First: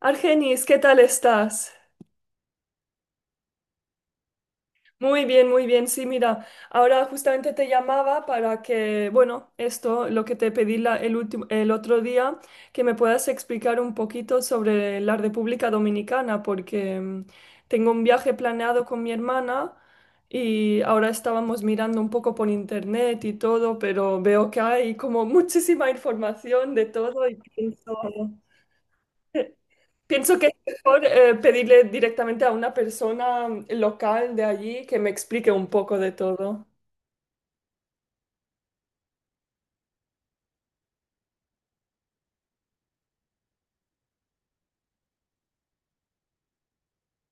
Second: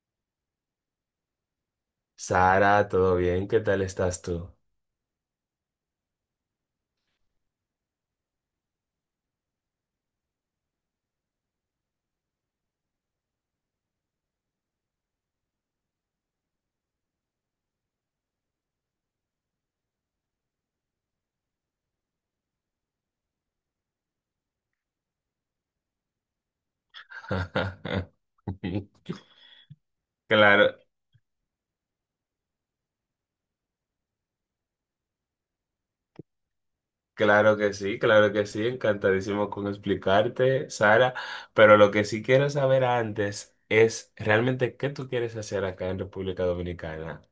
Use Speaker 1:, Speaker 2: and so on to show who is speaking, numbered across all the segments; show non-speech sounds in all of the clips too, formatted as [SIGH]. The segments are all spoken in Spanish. Speaker 1: Argenis, ¿qué tal estás?
Speaker 2: Sara, ¿todo bien? ¿Qué tal estás tú?
Speaker 1: Muy bien, muy bien. Sí, mira, ahora justamente te llamaba para que, bueno, esto, lo que te pedí el último, el otro día, que me puedas explicar un poquito sobre la República Dominicana, porque tengo un viaje planeado con mi hermana y ahora estábamos mirando un poco por internet y todo, pero veo que hay como [LAUGHS] muchísima información de todo y
Speaker 2: [LAUGHS]
Speaker 1: pienso. Pienso que es
Speaker 2: Claro,
Speaker 1: mejor pedirle directamente a una persona local de allí que me explique un poco de todo.
Speaker 2: claro que sí, encantadísimo con explicarte, Sara, pero lo que sí quiero saber antes es realmente qué tú quieres hacer acá en República Dominicana.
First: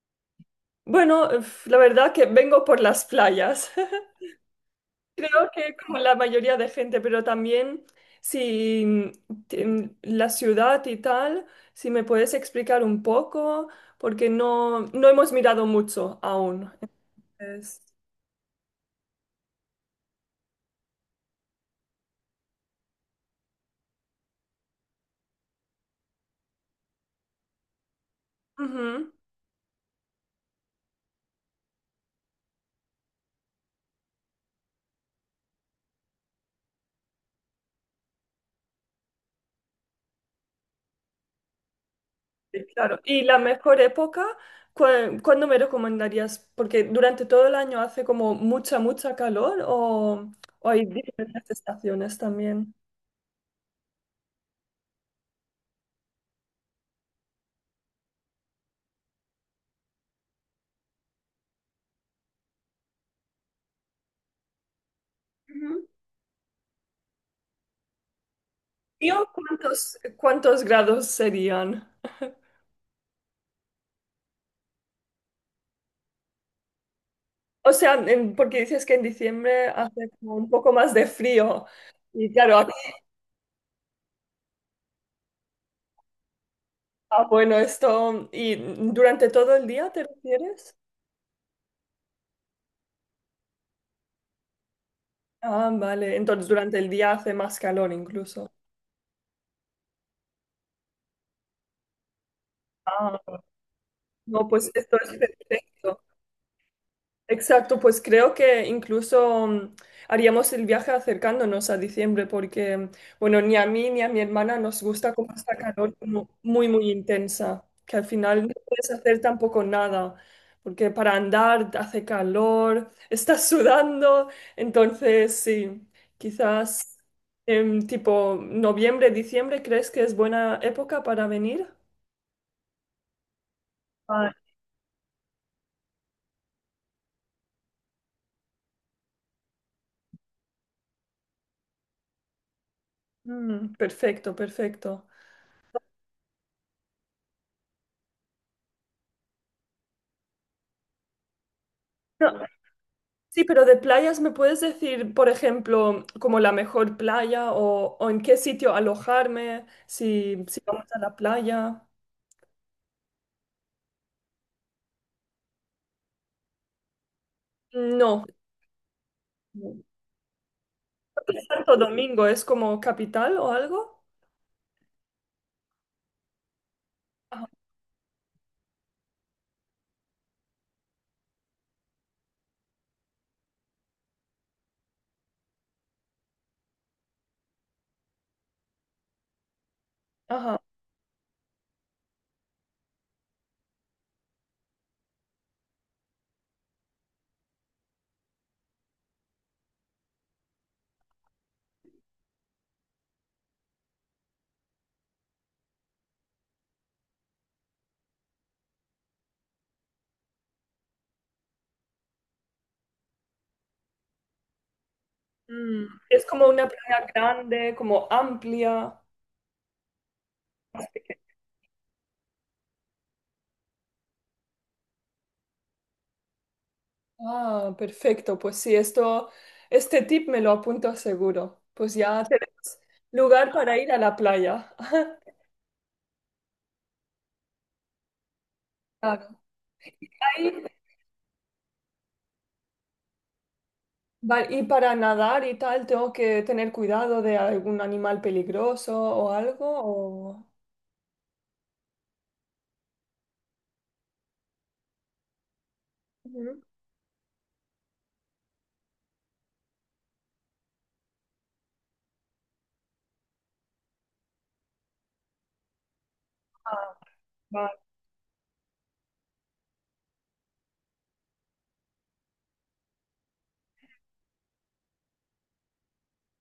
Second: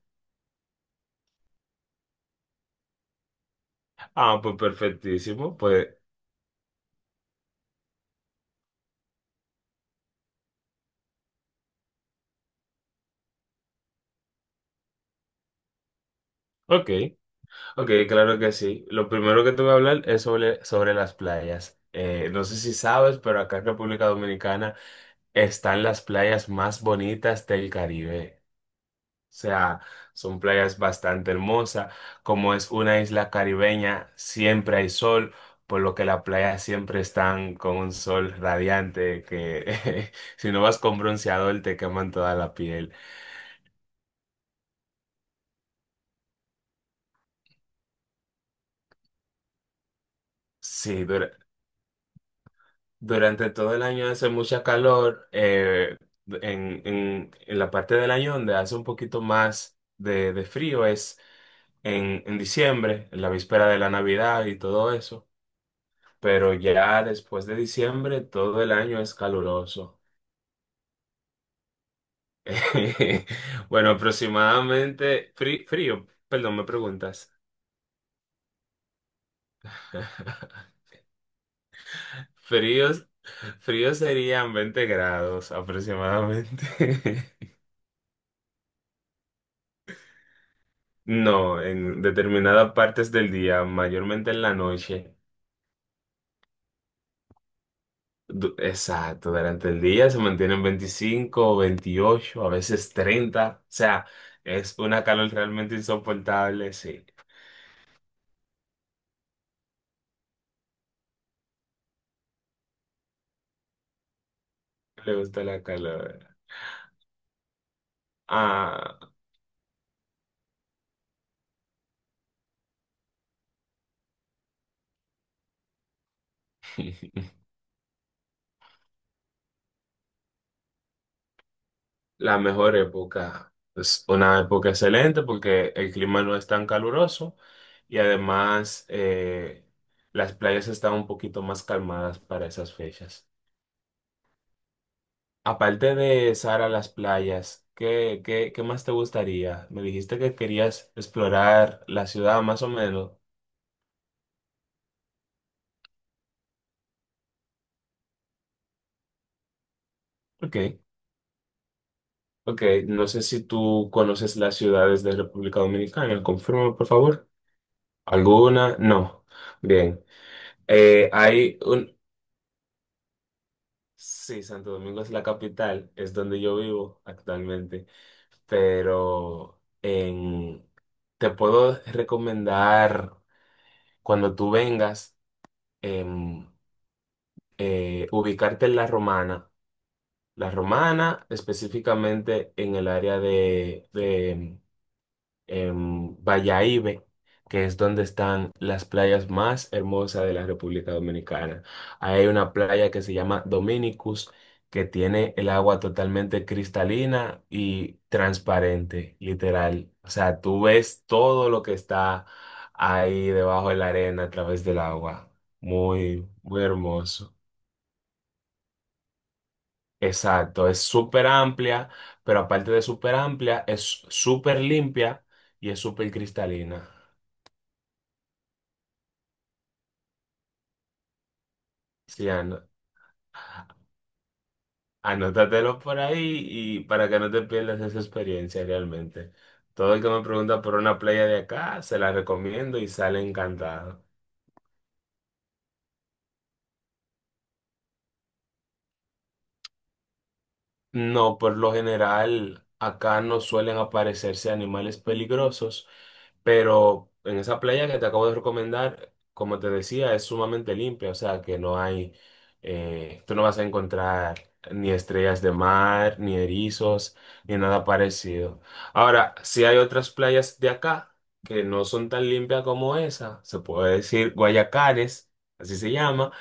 Speaker 1: Bueno, uf, la verdad que vengo por las playas. [LAUGHS]
Speaker 2: Ah, pues
Speaker 1: Creo
Speaker 2: perfectísimo,
Speaker 1: que
Speaker 2: pues,
Speaker 1: como la mayoría de gente, pero también si la ciudad y tal, si me puedes explicar un poco, porque no hemos mirado mucho aún.
Speaker 2: ok,
Speaker 1: Entonces,
Speaker 2: ok, claro que sí. Lo primero que te voy a hablar es sobre las playas. No sé si sabes, pero acá en República Dominicana están las playas más bonitas del Caribe.
Speaker 1: ujú.
Speaker 2: O sea, son playas bastante hermosas. Como es una isla caribeña, siempre hay sol, por lo que las playas siempre están con un sol radiante que [LAUGHS] si no vas con bronceador te queman toda la
Speaker 1: Sí,
Speaker 2: piel.
Speaker 1: claro, y la mejor época, ¿cuándo me recomendarías? Porque durante todo el año hace como mucha, mucha calor o hay
Speaker 2: Sí,
Speaker 1: diferentes estaciones también.
Speaker 2: durante todo el año hace mucha calor. En la parte del año donde hace un poquito más de frío es en diciembre, en la víspera de la Navidad y todo eso.
Speaker 1: Ujú.
Speaker 2: Pero ya después de diciembre todo el año es
Speaker 1: Tío, ¿cuántos,
Speaker 2: caluroso.
Speaker 1: cuántos grados serían?
Speaker 2: [LAUGHS] Bueno, aproximadamente frío, perdón, me preguntas.
Speaker 1: O sea, porque dices que en diciembre hace como un poco
Speaker 2: [LAUGHS]
Speaker 1: más de frío. Y claro, aquí
Speaker 2: Fríos, fríos serían 20 grados
Speaker 1: está
Speaker 2: aproximadamente. [LAUGHS]
Speaker 1: bueno esto. ¿Y durante todo el día te refieres?
Speaker 2: No, en determinadas partes del día, mayormente en la noche.
Speaker 1: Ah, vale. Entonces durante el día hace más calor incluso.
Speaker 2: Exacto, durante el día se mantienen 25 28 a veces
Speaker 1: Ah,
Speaker 2: 30. O sea,
Speaker 1: no, pues
Speaker 2: es
Speaker 1: esto
Speaker 2: una
Speaker 1: es
Speaker 2: calor realmente
Speaker 1: perfecto.
Speaker 2: insoportable, sí.
Speaker 1: Exacto, pues creo que incluso haríamos el viaje acercándonos a diciembre porque, bueno, ni a mí ni a mi hermana nos gusta
Speaker 2: Le
Speaker 1: como
Speaker 2: gusta
Speaker 1: esta
Speaker 2: la
Speaker 1: calor
Speaker 2: calor.
Speaker 1: como muy, muy intensa, que al final no puedes
Speaker 2: Ah,
Speaker 1: hacer tampoco nada, porque para andar hace calor, [LAUGHS] estás sudando, entonces sí, quizás en tipo noviembre, diciembre, ¿crees que es buena época para venir?
Speaker 2: [LAUGHS] la mejor época. Es
Speaker 1: Ah,
Speaker 2: una época excelente porque el clima no es tan caluroso y además las playas están un poquito más calmadas para esas fechas.
Speaker 1: perfecto, perfecto.
Speaker 2: Aparte de Sara, las playas, ¿qué más te gustaría? Me dijiste que querías explorar la ciudad más o menos.
Speaker 1: Sí, pero de playas, ¿me puedes decir, por ejemplo, como la mejor playa o en qué sitio alojarme si,
Speaker 2: Ok,
Speaker 1: si vamos a la playa?
Speaker 2: ok. No sé si tú conoces las ciudades de República Dominicana. Confírmame, por favor.
Speaker 1: No.
Speaker 2: ¿Alguna? No. Bien. Eh,
Speaker 1: ¿Es
Speaker 2: hay
Speaker 1: Santo
Speaker 2: un,
Speaker 1: Domingo es como capital o algo?
Speaker 2: Sí, Santo Domingo es la capital, es donde yo vivo
Speaker 1: Ajá.
Speaker 2: actualmente, pero te puedo recomendar cuando tú vengas em, ubicarte en La Romana. La
Speaker 1: Ajá.
Speaker 2: Romana, específicamente en el área de, en Bayahibe, que es donde están las playas más hermosas de la República Dominicana. Ahí hay una playa que se llama Dominicus, que tiene el agua totalmente cristalina y transparente, literal. O sea, tú ves todo lo que está ahí debajo de la arena a través del agua.
Speaker 1: Mm, es
Speaker 2: Muy,
Speaker 1: como
Speaker 2: muy
Speaker 1: una playa
Speaker 2: hermoso.
Speaker 1: grande, como amplia.
Speaker 2: Exacto, es súper amplia, pero aparte de súper amplia, es súper limpia y es súper cristalina.
Speaker 1: Ah, perfecto. Pues sí, esto, este tip me lo apunto seguro. Pues ya
Speaker 2: Sí, Ana.
Speaker 1: tenemos lugar para ir a la playa. [LAUGHS]
Speaker 2: Anótatelo por ahí y para que no te pierdas esa experiencia
Speaker 1: Claro.
Speaker 2: realmente. Todo el que me pregunta
Speaker 1: Ahí.
Speaker 2: por una playa de acá, se la recomiendo y sale encantado.
Speaker 1: Vale, y para nadar y tal, ¿tengo que tener cuidado de algún animal peligroso o algo? O...
Speaker 2: No, por lo general acá no suelen aparecerse animales peligrosos,
Speaker 1: Ujú.
Speaker 2: pero en esa playa que te acabo de recomendar, como te decía, es sumamente limpia, o sea que no hay, tú no vas a encontrar ni estrellas de mar, ni
Speaker 1: Ah,
Speaker 2: erizos, ni
Speaker 1: vale.
Speaker 2: nada parecido. Ahora, si hay otras playas de acá que no son tan limpias como esa, se puede decir Guayacares, así se llama.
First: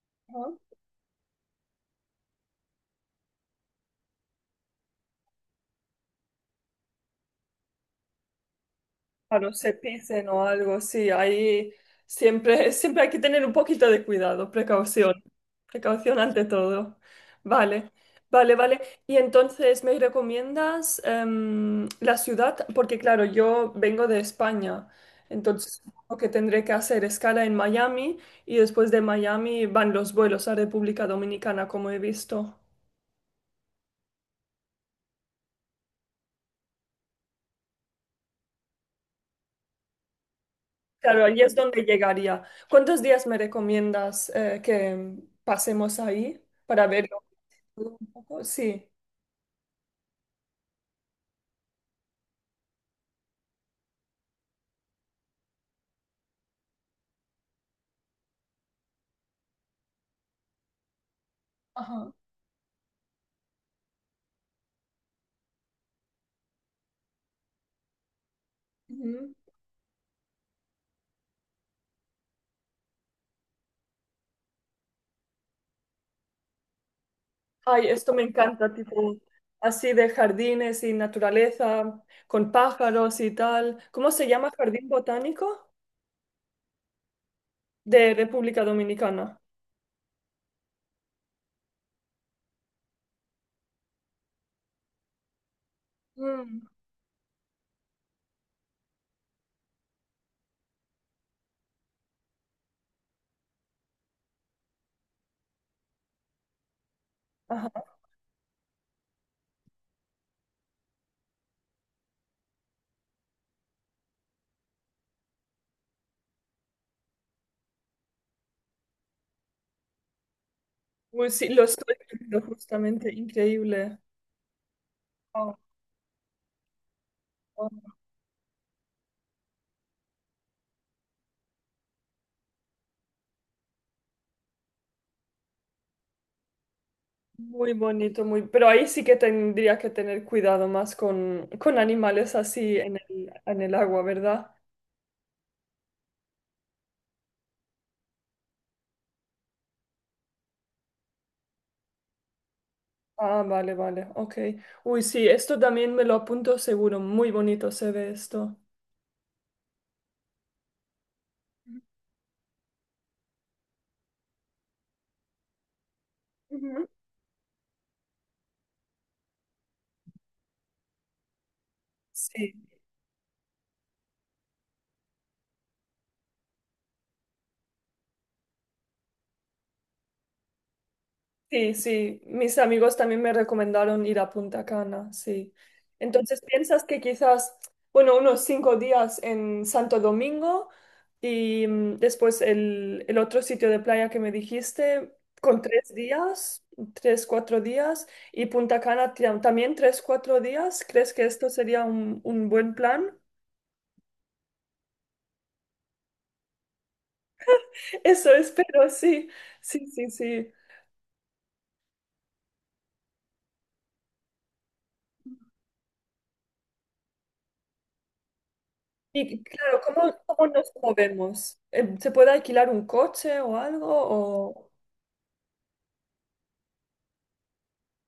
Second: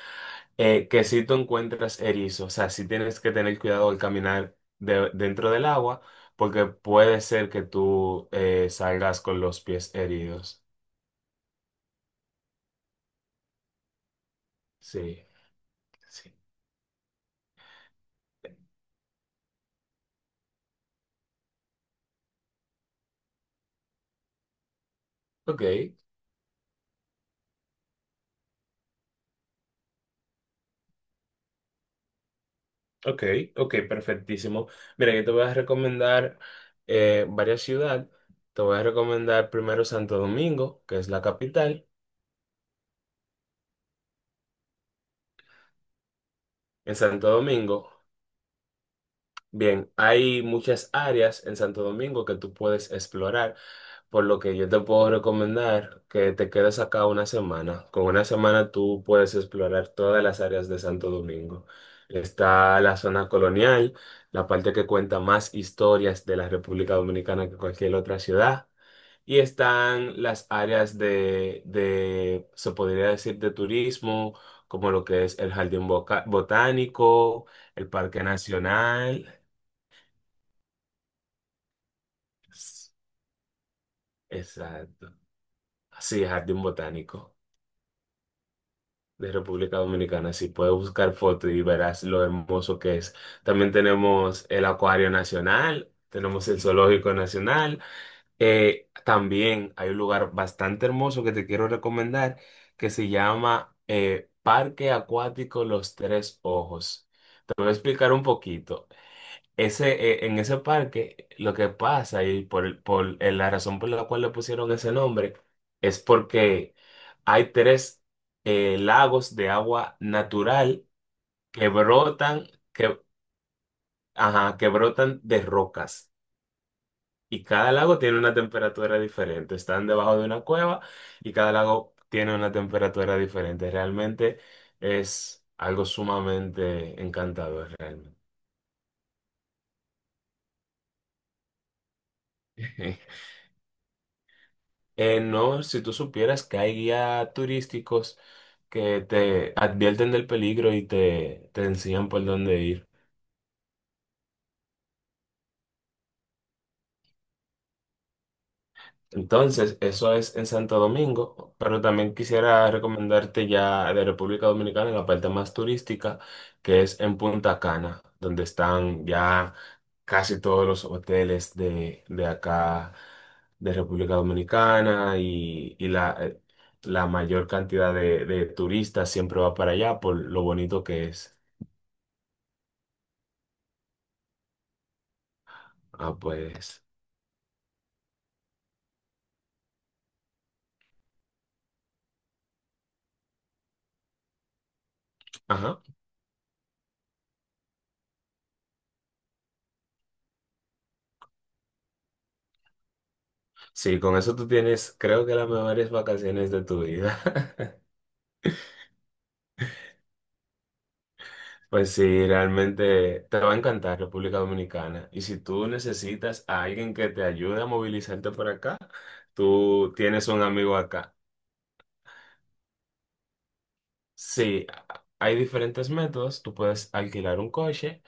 Speaker 2: Que si tú encuentras erizos, o sea, si tienes que tener cuidado al caminar dentro del agua, porque puede ser que tú salgas con
Speaker 1: Claro,
Speaker 2: los
Speaker 1: se
Speaker 2: pies
Speaker 1: pisen o
Speaker 2: heridos.
Speaker 1: algo, sí, ahí siempre, siempre hay que tener un poquito de cuidado, precaución,
Speaker 2: Sí,
Speaker 1: precaución
Speaker 2: sí.
Speaker 1: ante todo. Vale, vale, vale. Y entonces, ¿me recomiendas la ciudad? Porque claro, yo vengo de España,
Speaker 2: Ok,
Speaker 1: entonces lo que tendré que hacer escala en Miami y después de Miami van los vuelos a República Dominicana, como he visto.
Speaker 2: ok, ok, perfectísimo. Mira, yo te voy a recomendar varias ciudades. Te voy a recomendar primero Santo Domingo, que es la
Speaker 1: Claro, ahí es donde
Speaker 2: capital.
Speaker 1: llegaría. ¿Cuántos días me recomiendas que pasemos ahí para
Speaker 2: En
Speaker 1: verlo
Speaker 2: Santo Domingo.
Speaker 1: un poco? Sí.
Speaker 2: Bien, hay muchas áreas en Santo Domingo que tú puedes explorar, por lo que yo te puedo recomendar que te quedes acá una semana. Con una semana tú puedes explorar todas las áreas de Santo Domingo.
Speaker 1: Ajá.
Speaker 2: Está la zona colonial, la parte que cuenta más historias de la República Dominicana que cualquier otra ciudad.
Speaker 1: Ujú.
Speaker 2: Y están las áreas se podría decir, de turismo, como lo que es el Jardín Botánico,
Speaker 1: Ay,
Speaker 2: el
Speaker 1: esto me
Speaker 2: Parque
Speaker 1: encanta, tipo
Speaker 2: Nacional.
Speaker 1: así de jardines y naturaleza, con
Speaker 2: S-
Speaker 1: pájaros y tal. ¿Cómo se llama Jardín
Speaker 2: Exacto.
Speaker 1: Botánico
Speaker 2: Sí, Jardín Botánico
Speaker 1: de República
Speaker 2: de
Speaker 1: Dominicana?
Speaker 2: República Dominicana. Sí, puedes buscar fotos y verás lo hermoso que es. También tenemos el Acuario Nacional, tenemos el
Speaker 1: Mm.
Speaker 2: Zoológico Nacional. También hay un lugar bastante hermoso que te quiero recomendar que se llama Parque Acuático Los Tres Ojos. Te voy a
Speaker 1: Ajá.
Speaker 2: explicar un poquito. Ese, en ese parque, lo que pasa y por la razón por la cual le pusieron ese nombre es porque hay tres lagos de agua natural
Speaker 1: Uy, sí, lo
Speaker 2: que
Speaker 1: estoy viendo
Speaker 2: brotan, que,
Speaker 1: justamente, increíble.
Speaker 2: ajá, que brotan de rocas. Y cada
Speaker 1: Wow.
Speaker 2: lago tiene una temperatura diferente. Están debajo de una cueva y cada lago tiene una temperatura diferente. Realmente es algo sumamente
Speaker 1: Muy
Speaker 2: encantador, realmente.
Speaker 1: bonito, muy... Pero ahí sí que tendrías que tener cuidado más con animales así
Speaker 2: [LAUGHS]
Speaker 1: en el agua, ¿verdad?
Speaker 2: No, si tú supieras que hay guías turísticos que te advierten del peligro y te enseñan por dónde ir.
Speaker 1: Ah, vale, vale, ok. Uy, sí, esto también me lo apunto seguro. Muy bonito se ve esto.
Speaker 2: Entonces, eso es en Santo Domingo, pero también quisiera recomendarte ya de República Dominicana la parte más turística, que
Speaker 1: Ujú.
Speaker 2: es en Punta Cana, donde están ya casi todos los hoteles de
Speaker 1: Sí.
Speaker 2: acá, de República Dominicana, y la mayor cantidad de turistas siempre va para allá por lo bonito que es.
Speaker 1: Sí, sí, mis amigos también me recomendaron ir a Punta Cana, sí.
Speaker 2: Ah,
Speaker 1: Entonces, ¿piensas
Speaker 2: pues,
Speaker 1: que quizás, bueno, unos 5 días en Santo Domingo y después el otro sitio de playa que me dijiste, con
Speaker 2: ajá.
Speaker 1: 3 días, 3, 4 días, y Punta Cana también 3, 4 días? ¿Crees que esto sería un buen plan?
Speaker 2: Sí, con eso tú tienes, creo que las mejores vacaciones de tu vida. [LAUGHS]
Speaker 1: [LAUGHS] Eso espero, sí, sí, sí, sí.
Speaker 2: Pues sí, realmente te va a encantar República Dominicana. Y si tú necesitas a alguien que te ayude a movilizarte por acá,
Speaker 1: Y claro,
Speaker 2: tú
Speaker 1: ¿cómo,
Speaker 2: tienes un
Speaker 1: cómo nos
Speaker 2: amigo acá.
Speaker 1: movemos? ¿Se puede alquilar un coche o algo?
Speaker 2: Sí,
Speaker 1: O...
Speaker 2: hay diferentes métodos. Tú puedes alquilar un coche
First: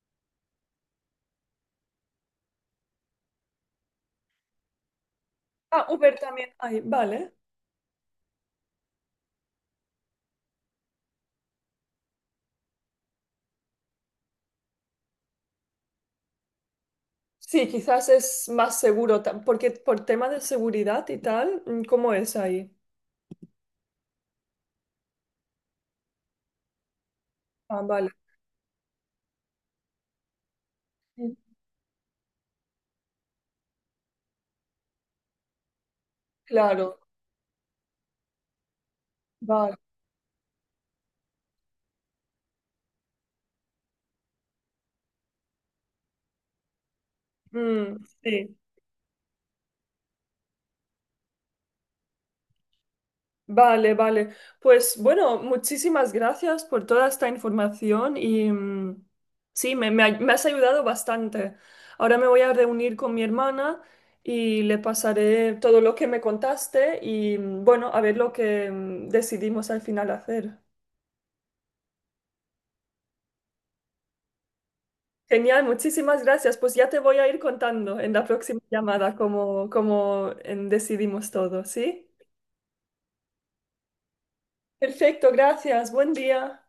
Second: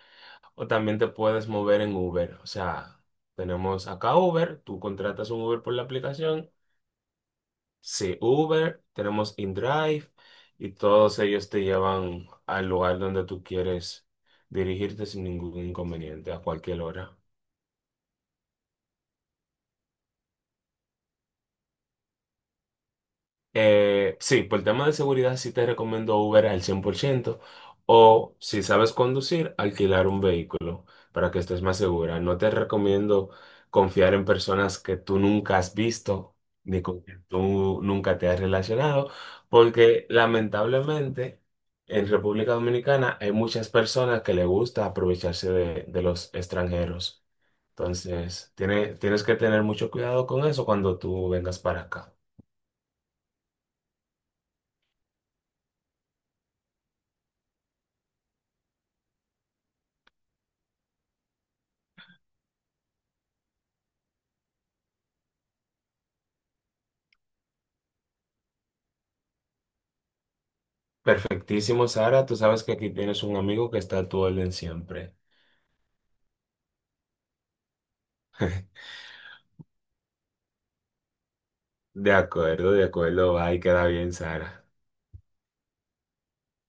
Speaker 2: o también te puedes mover en Uber. O sea, tenemos acá Uber, tú contratas un Uber por la
Speaker 1: Ah, Uber
Speaker 2: aplicación.
Speaker 1: también hay, vale.
Speaker 2: Sí, Uber, tenemos InDrive y todos ellos te llevan al lugar donde tú quieres dirigirte sin ningún inconveniente a cualquier hora.
Speaker 1: Sí, quizás es más seguro, porque por tema de seguridad y tal, ¿cómo es ahí?
Speaker 2: Sí, por el tema de seguridad sí te recomiendo Uber al 100%
Speaker 1: Ah, vale.
Speaker 2: o si sabes conducir, alquilar un vehículo para
Speaker 1: Mm,
Speaker 2: que estés más segura. No te recomiendo confiar en personas que tú nunca has visto ni
Speaker 1: claro,
Speaker 2: con que tú nunca te has relacionado,
Speaker 1: vale.
Speaker 2: porque lamentablemente en República Dominicana hay muchas personas que le gusta aprovecharse de los extranjeros.
Speaker 1: Mm,
Speaker 2: Entonces,
Speaker 1: sí.
Speaker 2: tienes que tener mucho cuidado con eso cuando tú vengas para acá.
Speaker 1: Vale, vale. Pues bueno, muchísimas gracias por toda esta información y sí, me, me has ayudado bastante. Ahora me voy a reunir con mi hermana y le pasaré todo lo que me contaste y bueno, a ver lo que decidimos al final hacer.
Speaker 2: Perfectísimo, Sara. Tú sabes que aquí tienes un amigo que está a tu orden siempre.
Speaker 1: Genial, muchísimas gracias. Pues ya te voy a ir contando en la próxima llamada cómo, cómo decidimos todo, ¿sí?
Speaker 2: De acuerdo, va y queda bien, Sara.
Speaker 1: Perfecto, gracias. Buen día.